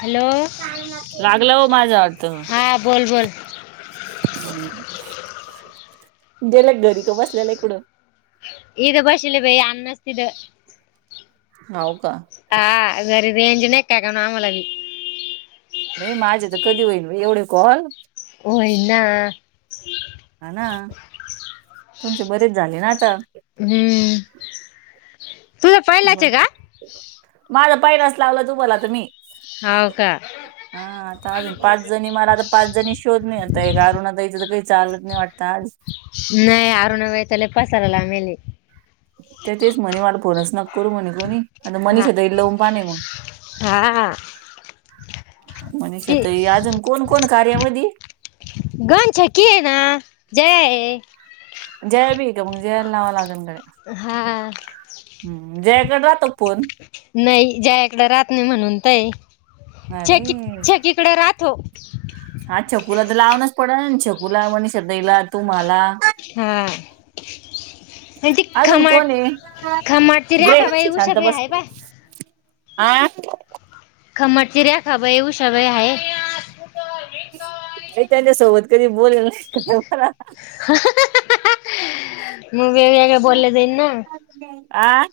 Hello लागला हो माझा अर्थ हा बोल बोल गेला का घरी बसलेला आहे कुडं इथ बसवले बाई अन असतद [unintelligible] हो का? हा घरी रेंज देज नाही काग आम्हालाही म माझ्या तर कधी होईल एवढे कॉल? होयना हा ना तुमची बरीच झाली ना आता हं तुझ पहिलाच आहे का? माझ पाहिलाच लावलं तूम्हाला तर मी हाव का हा आता अजून पाच जणी मला आता पाच जणी शोध मिळेल. ते आरूणा ताई आता इथ तर काही चालत नाही वाटत आ नाही आरुणा ताई [inaudible] [unintelligible] पसारला आमेली त्या तेच म्हणे मला फोनच न करू म्हणे कोणी आता हा मनीषाताई लवून पाहिन मग हा मनीषा ती ताई आजून कोण कोण कार्यामध्ये गणछी कि ना जय [unintelligible] [inaudible] जया भी आहे का मग जयाला लावावा लागेल कडे हा जयाकडे राहतो का फोन? नाही जया इकड राहत नाही म्हणून तय छकी अरे छकीकडे राहतो. हा छकुला तर लावणच पडला छकूला मणे श्रद्धेला [unintelligible] तुम्हाला हा म्हण त अजून खमाट कोण आहे खमाट त रे का बाई उषा प आहे बाय आह खमटचीि र्या खब येव सय आहे का त्यांच्या सोबत कधी बोलल नाही क मला म बगगे बो देन ना आं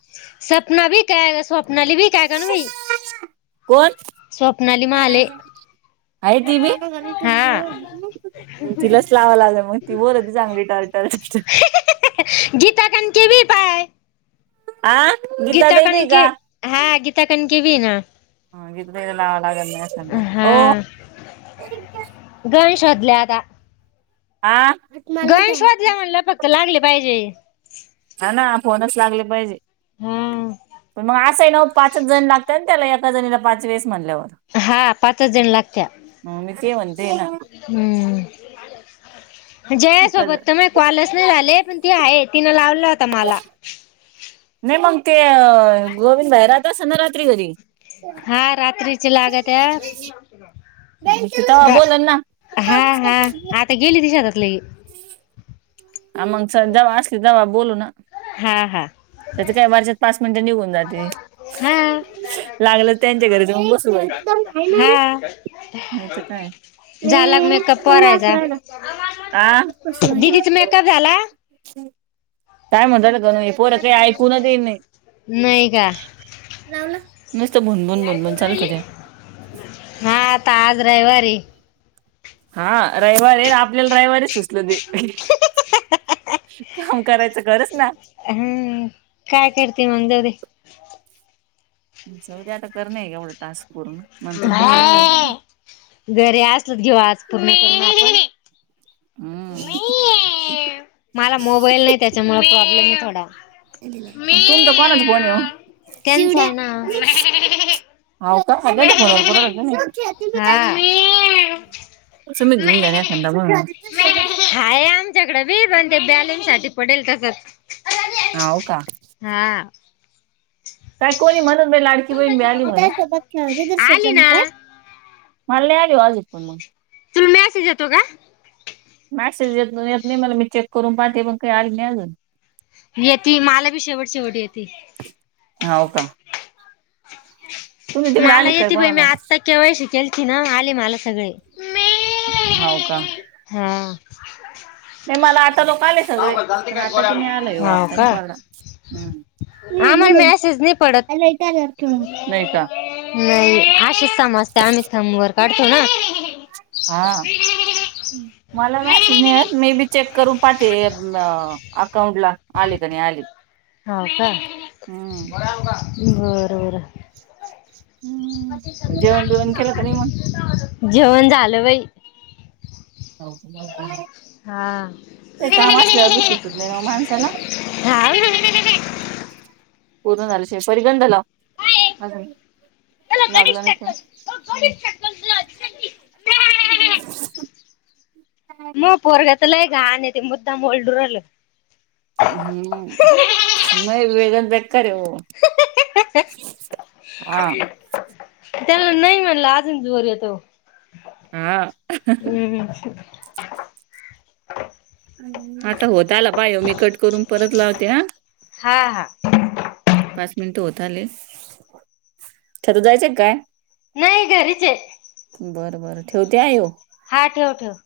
सपना ब कय स्वप्नाली बी कय ग ना बई कोण स्वप्नली माले अरे ती बीा ठेव ब तिलाच लावाव लागे मग ती बोल त चांगली टर् टर गीता कण केवी पाय आं गीताकनके हा गीताकनके पण ना ह [unintelligible] गि [inaudible] लालाग अस हो गणेश वदल्याता आ गणेशवात जाऊनला फक्त लागले पाहिजे ह ना फोनच लागले पाहिजे हा पण मग असंय ना पाचच जण लागत ना त्याला कजणीला पाच वेळेस म्हनल्यावर हा पाचच जण लागत्या ह मी ते म्हणते ना हम्म जय एका जण सोबत त क्ॉलस नाही झाले पण ती आहे तिनं लाव नाही मग ते गोविंद बाहेरहत असतना रात्री घरी हा रात्रीची लागत्या तेव्हा रा बोलन ना हा हा आता गेली तिशातातले ह मग जव असली तेव्हा बोलू ना हा हा त्याच काय वारच्याात पाच मिनिटं निघून जाते हा लागल त्यांच्या घरी जाऊन बसू हा नाही तर काय झालाग मेकअप करायचा हा कसहि च मेकअप झाला ह् काय म्हणतालं काण हे पोर काही ऐकून दे नाही नाही का लाव मस्त भुनभन भुन ब चालत होत्या हा ताज रहिवारी हा रविवार आहे आपल्याला राविवारच सुचल काम करायचं खरच ना हम्म काय करते मग दवे आता कर नाही एवढं टास्क करून नंतर कशी येतील काही घरीे असलच घेऊ आज पूर्ण करून आपण हम् मला मोबाईल नाही त्याच्यामुळे प्रॉब्लेम आहे थोडा तुमचा कोणाच फोन ये त्यांचा शिवड्या आहे ना होा का खा मन ब लाग हा त मी घेऊन घेण्याखांदा ब हाय आमच्याकडें बी पण ते बॅलेन साठी पडेल तसंच. हा हो का? हा. काय कोणी म्हणून लाडकी बहीण मिळाली. आली ना म आगे वाजित त म तुला मॅसेज येतो का? मॅसेज येत येत नाही मला मी चेक करून पाहते पण काही आली नाही अजून येते मला बी शेवट शेवटी येते. ह हो का? तुम्ही तिकडे मला आले काय येते पई कोणाला मी आत्ता केव्हा शिकेल त ना आली मला सगळे होव का? हा नाही मला आता लोक आले सगळे पण आताचे मी आलय हाव आपतानी का पड हम्. आम्हाला मेसेज नाही पडत ह. नाही अशीच समजते आम्ही समर काढतो ना. हा मलासे नाही मे बी चेक करून पाठे अकाउंट ला आले क नाही आली. हो का बर बर. म ते जेवण बिवण केलं का नाही जेवण झालं वई ह. हा सुचत नाही ना माणसाला हा. पूर्ण झा श फगडला. लागलं नाही प [unintelligible] [unintelligible] मग पोरग्या तलाय ग ते मुद्दाम लडूरल हम्म म वेदन बकर येव. हा [unintelligible] त्याला नाही म्हणलं अजूनर य तो हा. हम्. आता होत आला पाय मी कट करून परत लावते ना. हा हा पाच मिनिट होतले तर जायचं काय? नाही घरीचे बरं बरं ठेवते आ येो. हा ठेव ठेव.